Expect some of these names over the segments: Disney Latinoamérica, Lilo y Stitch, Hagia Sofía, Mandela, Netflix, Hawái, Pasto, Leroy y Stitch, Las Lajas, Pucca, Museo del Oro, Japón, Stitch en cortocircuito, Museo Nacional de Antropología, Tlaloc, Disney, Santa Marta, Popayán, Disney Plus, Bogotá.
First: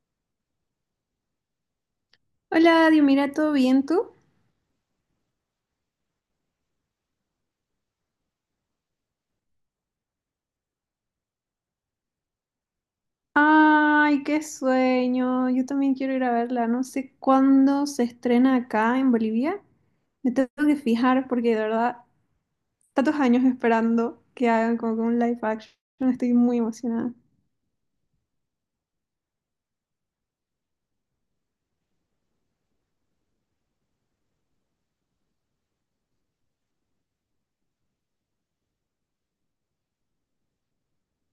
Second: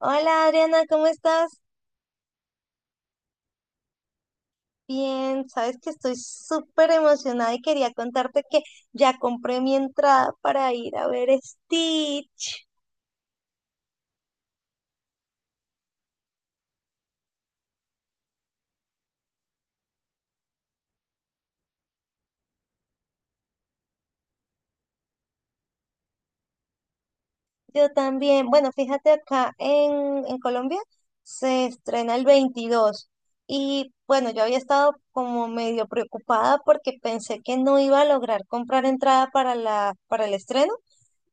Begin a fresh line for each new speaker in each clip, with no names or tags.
Hola, Adriana, ¿cómo estás?
Hola, Dios, mira, ¿todo bien tú?
Bien, sabes que estoy súper emocionada y quería contarte que ya compré mi entrada para ir a ver Stitch.
Ay, qué sueño. Yo también quiero ir a verla. No sé cuándo se estrena acá en Bolivia. Me tengo que fijar porque de verdad, tantos años esperando que hagan como que un live action. Estoy muy emocionada.
Yo también, bueno, fíjate acá en Colombia se estrena el 22 y bueno, yo había estado como medio preocupada porque pensé que no iba a lograr comprar entrada para para el estreno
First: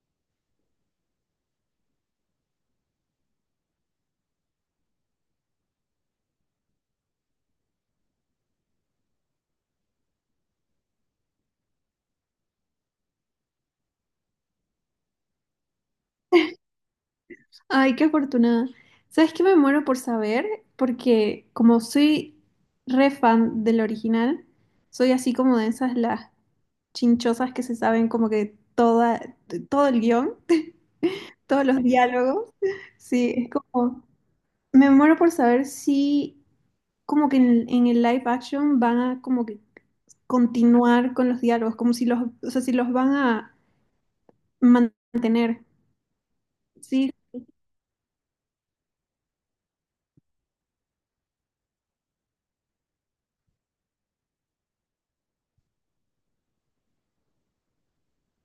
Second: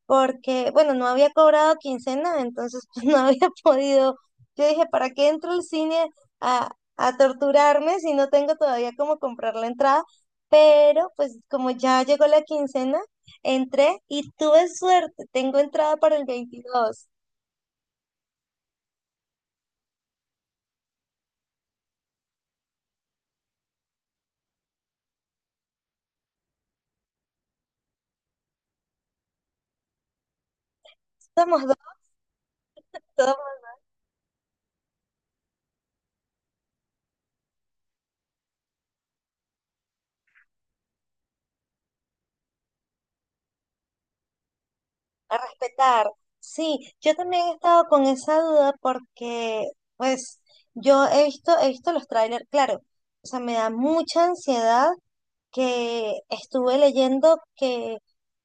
porque, bueno, no había cobrado quincena, entonces pues, no había podido. Yo dije, ¿para qué entro al cine a, a torturarme si no tengo todavía cómo comprar la entrada? Pero pues como ya llegó la quincena, entré y tuve suerte, tengo entrada para el 22.
Ay, qué afortunada. ¿Sabes qué me muero por saber? Porque como soy re fan del original, soy así como de esas las chinchosas que se saben como que todo el guión. Todos
Somos dos,
los diálogos. Sí, es
todos
como, me muero por saber si como que en el live action van a como que continuar con los diálogos, como si los, o sea, si los van a
a
mantener.
respetar. Sí,
Sí,
yo también he estado con esa duda porque, pues, he visto los trailers, claro, o sea, me da mucha ansiedad que estuve leyendo que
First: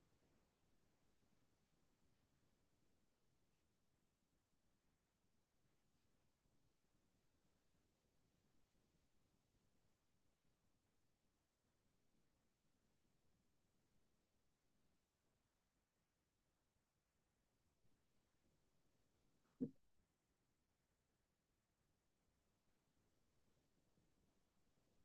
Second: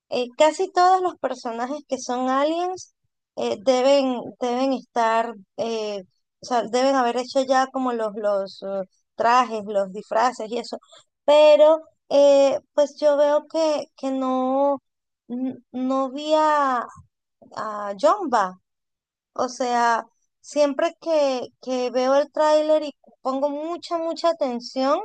casi todos los personajes que son aliens deben estar, o sea, deben haber hecho ya como los trajes, los disfraces y eso, pero pues yo veo que no, no vi a Jumba, o sea, siempre que veo el tráiler y pongo mucha atención,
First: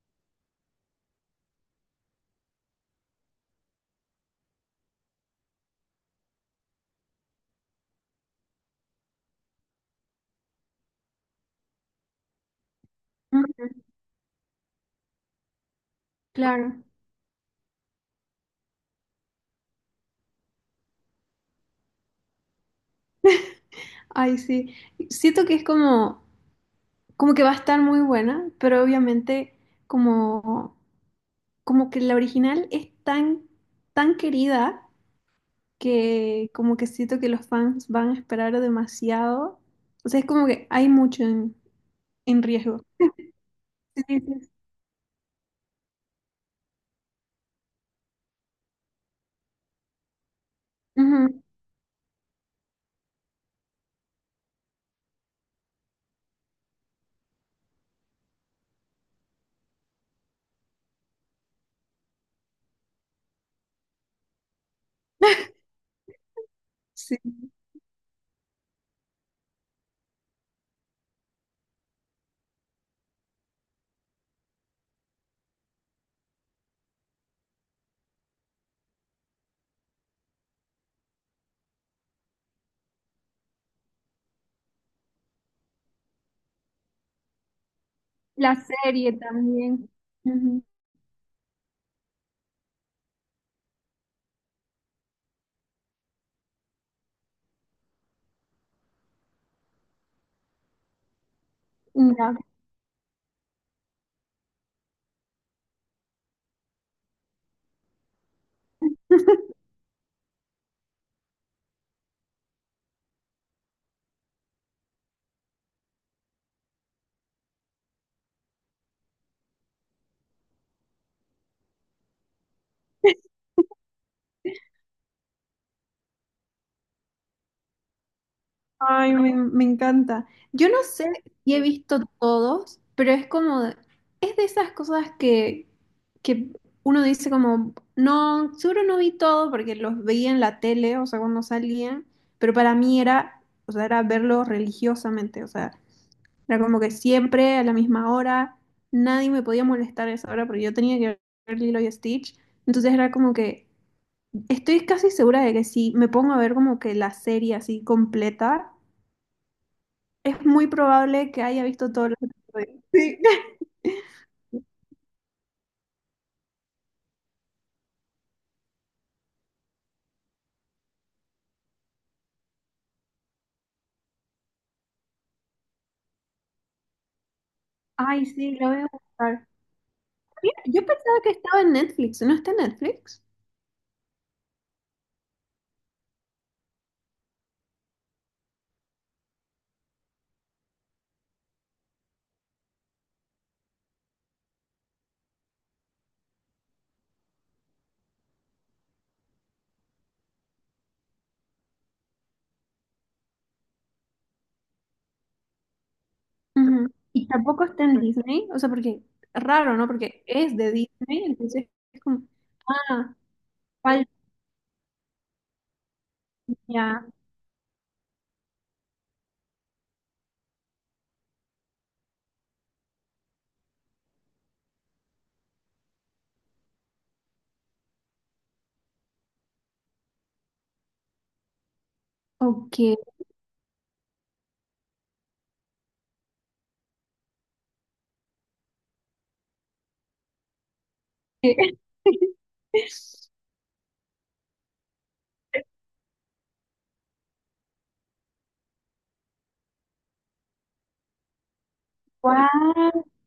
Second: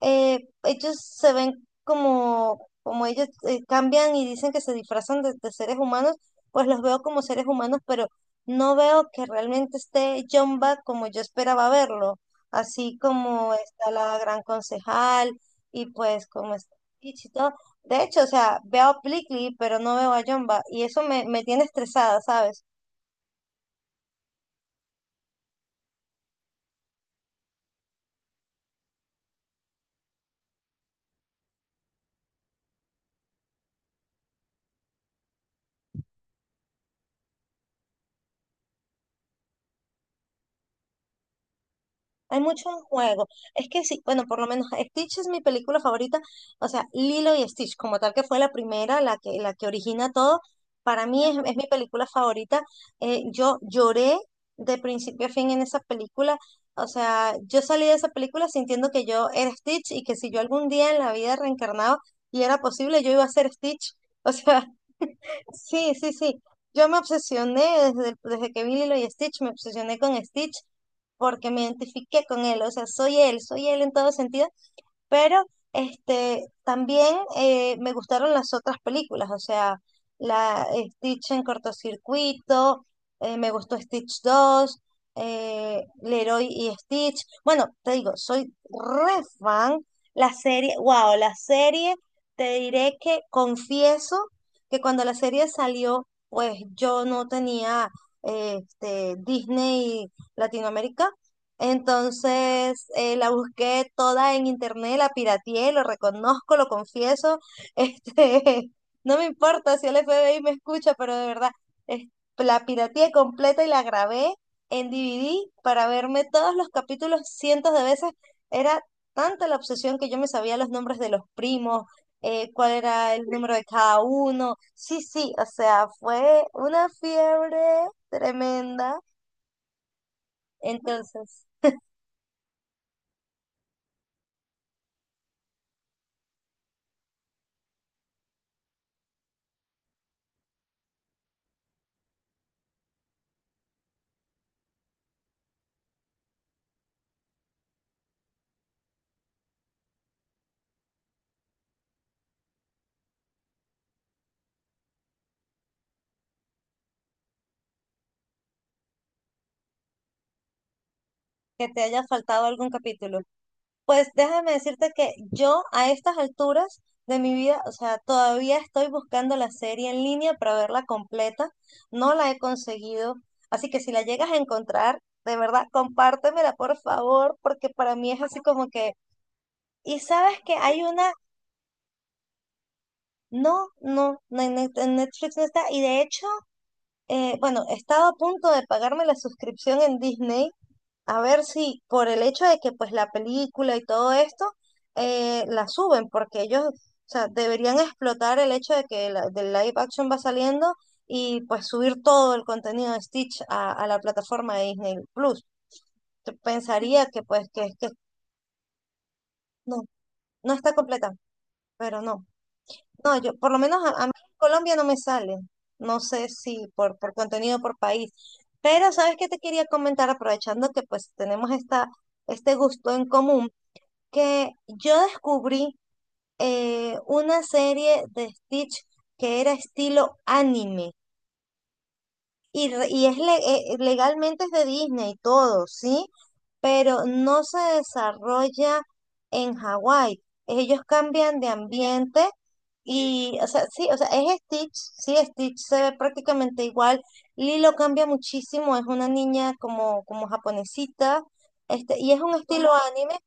ellos se ven como, como ellos cambian y dicen que se disfrazan de seres humanos, pues los veo como seres humanos, pero no veo que realmente esté Jumba como yo esperaba verlo, así como
mm,
está la gran concejal y pues como está
claro.
Peach y todo. De hecho, o sea, veo a Plickly, pero no veo a Jumba y eso me, me tiene estresada, ¿sabes?
Ay, sí. Siento que es como, como que va a estar muy buena, pero obviamente como, como que la original es tan, tan querida que como que siento que los fans van a esperar demasiado. O sea, es como que hay mucho en,
Hay
en
mucho en
riesgo.
juego. Es que sí,
Sí, sí,
bueno, por lo
sí.
menos Stitch es mi película favorita. O sea, Lilo y Stitch, como tal que fue la primera, la que origina todo, para mí
Ujú,
es mi película favorita. Yo lloré de principio a fin en esa película. O sea, yo salí de esa película sintiendo que yo era Stitch y que si yo algún día en la vida reencarnaba y era posible, yo iba a ser Stitch. O sea, sí, sí, sí. Yo me
sí.
obsesioné desde que vi Lilo y Stitch, me obsesioné con Stitch porque me identifiqué con él. O sea, soy él en todo sentido. Pero este, también me gustaron las otras películas, o sea, la Stitch en cortocircuito, me gustó Stitch dos, Leroy y Stitch. Bueno, te digo, soy
La serie
re fan.
también.
La
Ujú,
serie, wow, la serie, te diré que confieso que cuando la serie salió, pues yo no tenía Disney Latinoamérica.
ya.
Entonces la busqué toda en internet, la pirateé, lo reconozco, lo confieso. Este, no me importa si el FBI me escucha, pero de verdad, es- la pirateé completa y la grabé en DVD para verme todos los capítulos cientos de veces. Era tanta la obsesión que yo me sabía los nombres de los primos, cuál era el número de cada uno. Sí, sí, o sea, fue una fiebre tremenda.
Ay, me encanta. Yo no sé
Entonces,
si he visto todos, pero es como, es de esas cosas que uno dice como, no, seguro no vi todo porque los veía en la tele, o sea, cuando salían, pero para mí era, o sea, era verlo religiosamente, o sea, era como que siempre a la misma hora, nadie me podía molestar a esa hora porque yo tenía que ver Lilo y Stitch, entonces era como que, estoy casi segura de que si me pongo a ver como que la serie así completa, es muy probable que haya
que te
visto
haya
todos los
faltado algún
episodios.
capítulo.
Sí.
Pues déjame decirte que yo a estas alturas de mi vida, o sea, todavía estoy buscando la serie en línea para verla completa. No la he conseguido. Así que si la llegas a encontrar, de verdad, compártemela por favor, porque para mí es
Ay,
así
sí,
como
lo voy a
que...
buscar.
Y sabes que
Mira, yo
hay una...
pensaba que estaba en Netflix, ¿no está en Netflix?
No, no, no en en Netflix no está. Y de hecho, bueno, he estado a punto de pagarme la suscripción en Disney. A ver si por el hecho de que pues la película y todo esto la suben, porque ellos, o sea, deberían explotar el hecho de que del live action va saliendo y pues subir todo el contenido de Stitch a la plataforma de Disney Plus. Yo
Ujú.
pensaría que
Y
pues
tampoco está
que
en Disney, o sea, porque raro,
no,
¿no? Porque
no
es de
está completa,
Disney, entonces es
pero
como,
no.
ah,
No, yo por lo menos a
falta
mí en Colombia no me sale. No sé si
ya,
por contenido por país. Pero ¿sabes qué te quería comentar? Aprovechando que pues tenemos este gusto en común, que yo descubrí una serie de Stitch que era estilo anime y,
ok.
legalmente es de Disney y todo, ¿sí? Pero no se desarrolla en Hawái. Ellos cambian de ambiente y, o sea, sí, o sea, es Stitch, sí, Stitch se ve prácticamente igual. Lilo cambia muchísimo, es una niña como, como japonesita, y es un estilo
Guau,
anime,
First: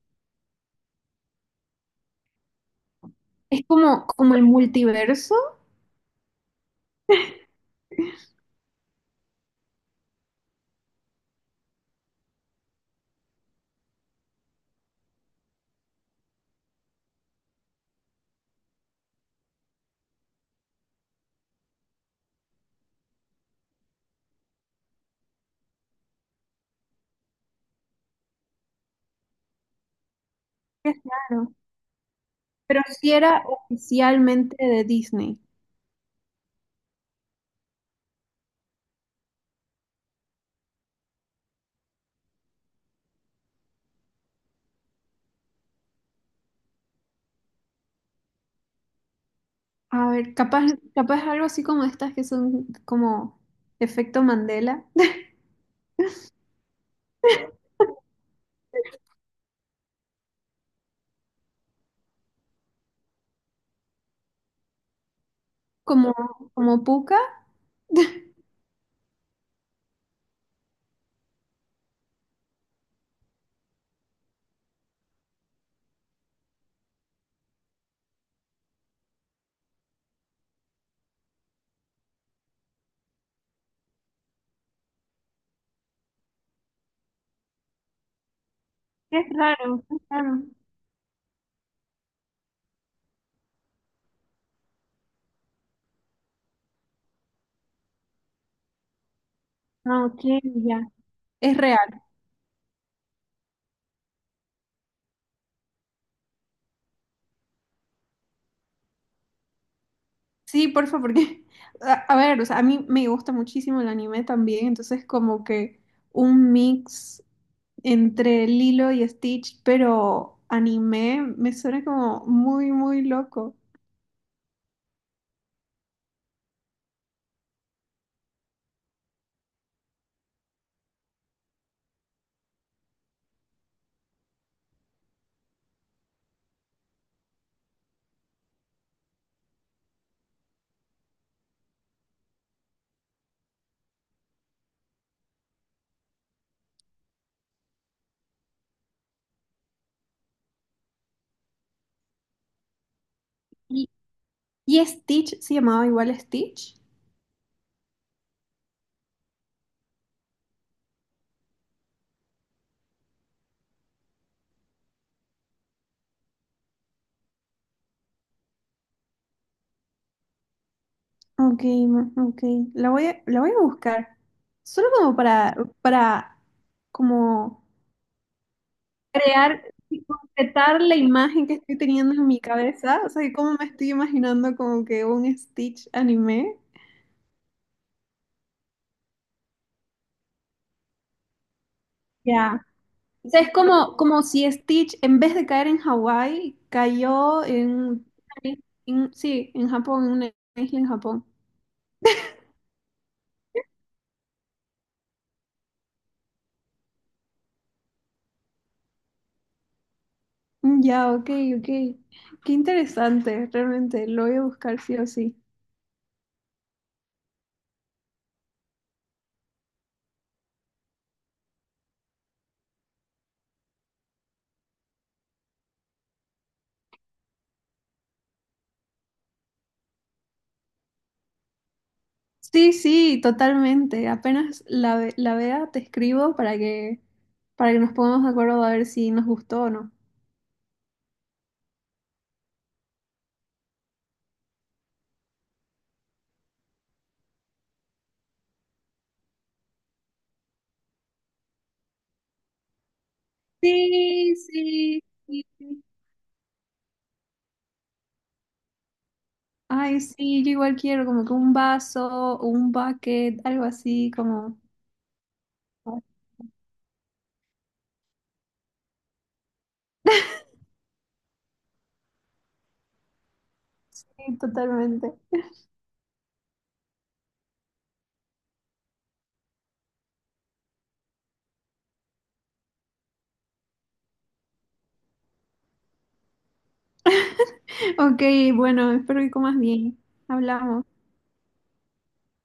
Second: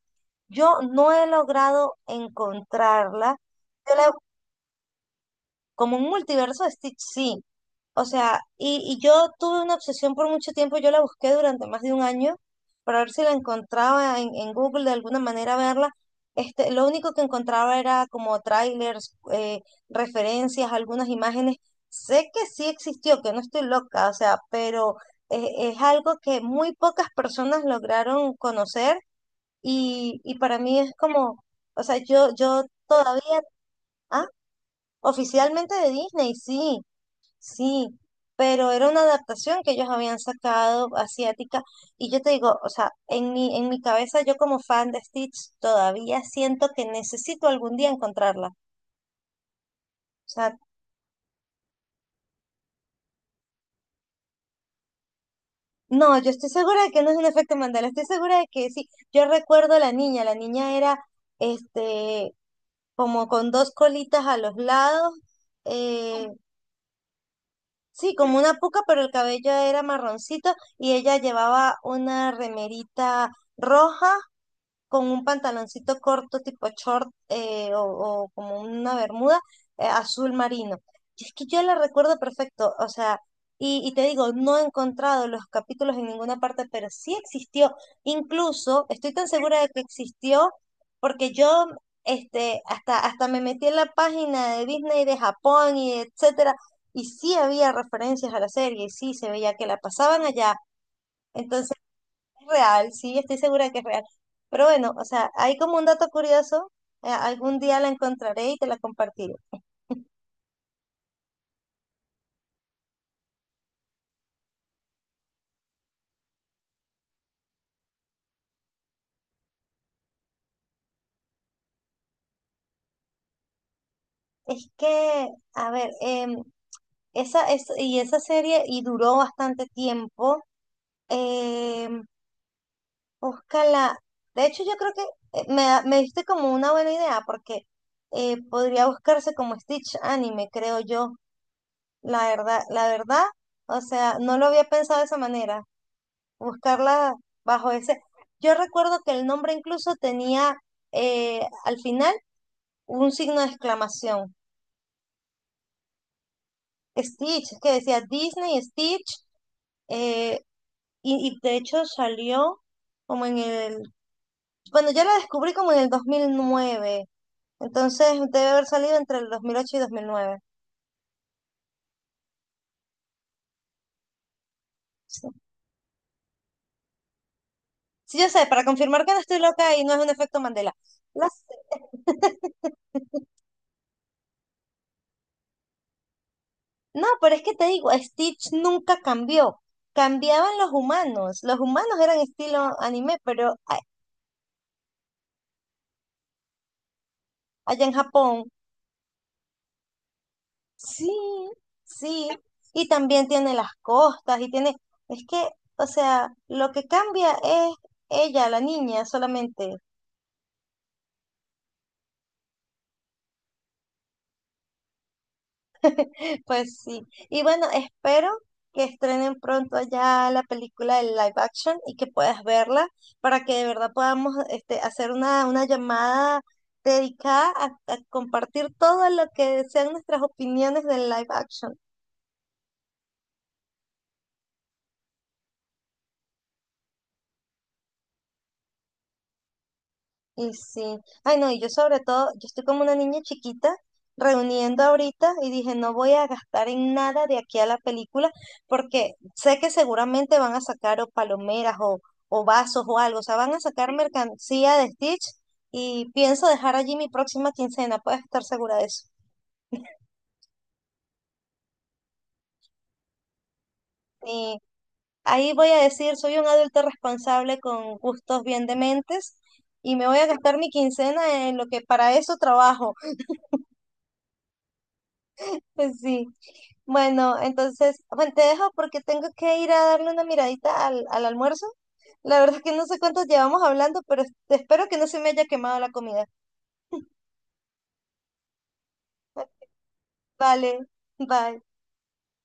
yo no he logrado encontrarla.
es
Yo
como,
la-
como el multiverso,
como un multiverso de Stitch, sí. O sea, y yo tuve una obsesión por mucho tiempo. Yo la busqué durante más de un año para ver si la encontraba en Google, de alguna manera verla. Lo único que encontraba era como trailers, referencias, algunas imágenes. Sé que sí existió, que no estoy loca, o sea, pero es algo que muy pocas personas lograron conocer y para mí es
qué
como,
raro.
o sea, yo
Pero sí
todavía,
era
ah,
oficialmente de Disney.
oficialmente de Disney, sí, sí, pero era una adaptación que ellos habían sacado asiática. Y yo te digo, o sea, en mi cabeza yo como fan de Stitch todavía siento que necesito algún día encontrarla. O
A ver,
sea,
capaz, capaz algo así como estas que son como efecto Mandela,
no, yo estoy segura de que no es un efecto Mandela, estoy segura de que sí. Yo recuerdo a la niña era, este, como con dos colitas a los lados.
como,
eh,
como Pucca.
Sí, como una puca, pero el cabello era marroncito y ella llevaba una remerita roja con un pantaloncito corto tipo short, o como una bermuda azul marino. Y es que yo la recuerdo perfecto, o sea, y te digo, no he encontrado los capítulos en ninguna parte, pero sí existió, incluso estoy
Es
tan segura de que
raro, es raro.
existió, porque yo, hasta me metí en la página de Disney de Japón y etcétera, y sí había referencias a la serie, y sí se veía que la
No, ok,
pasaban allá.
ya. Es
Entonces,
real.
real, sí, estoy segura que es real. Pero bueno, o sea, hay como un dato curioso. Algún día la encontraré y te la compartiré.
Sí, porfa, porque, a ver, o sea, a mí me gusta muchísimo el anime también, entonces como que un mix entre Lilo y Stitch, pero anime me suena como muy, muy loco.
Es que, a ver, esa es, y esa serie y duró bastante tiempo. em, Búscala. De hecho, yo creo que me diste como una buena idea porque podría buscarse como Stitch Anime, creo yo. La verdad, o sea, no lo había pensado de esa manera. Buscarla bajo ese. Yo recuerdo que el nombre incluso tenía, al final, un signo de
¿Y,
exclamación.
y Stitch se llamaba igual Stitch?
Stitch, que decía Disney, Stitch, eh, y de hecho salió como en el... Bueno, yo la descubrí como en el 2009. Entonces debe haber salido entre el 2008 y 2009.
Ok, ok. La voy la voy a buscar. Solo como
Sí,
para como
sí, yo sé, para confirmar que no estoy
crear
loca y no es
y
un efecto Mandela.
completar la
Las-
imagen que estoy teniendo en mi cabeza. O sea, que como me estoy imaginando como que un Stitch anime.
No, pero es que te digo, Stitch nunca cambió. Cambiaban los humanos. Los humanos eran
Ya.
estilo anime,
O sea, es
pero
como, como si Stitch, en vez de caer en Hawái, cayó
allá en
en,
Japón,
sí, en Japón, en una isla en
sí,
Japón.
sí. Y también tiene las costas y tiene... Es que, o sea, lo que cambia es ella, la niña, solamente.
Ya, ok, ok. Qué interesante, realmente. Lo voy a buscar sí o sí.
Pues sí. Y bueno, espero que estrenen pronto ya la película del live action y que puedas verla para que de verdad podamos, hacer una llamada dedicada a compartir todo lo que sean nuestras opiniones del live action.
Sí, sí, totalmente. Apenas la vea, te escribo para para que nos pongamos de acuerdo a ver si nos gustó o no.
Y sí, ay no, y yo sobre todo, yo estoy como una niña chiquita reuniendo ahorita y dije, no voy a gastar en nada de aquí a la película porque sé que seguramente van a sacar o palomeras o vasos o algo, o sea, van a sacar
Sí,
mercancía de
sí,
Stitch
sí. Sí.
y pienso dejar allí mi próxima quincena, puedes estar segura de eso.
Ay, sí, yo igual quiero como que un vaso, un bucket, algo así,
Y
como...
ahí voy a decir, soy un adulto responsable con gustos bien dementes y me voy a gastar mi quincena en lo que para eso trabajo.
Sí, totalmente.
Sí. Bueno, entonces, bueno, te dejo porque tengo que ir a darle una miradita al almuerzo. La verdad es que no sé cuántos llevamos hablando, pero espero que no se me haya quemado la comida.
Ok, bueno, espero que comas bien. Hablamos.
Vale, bye.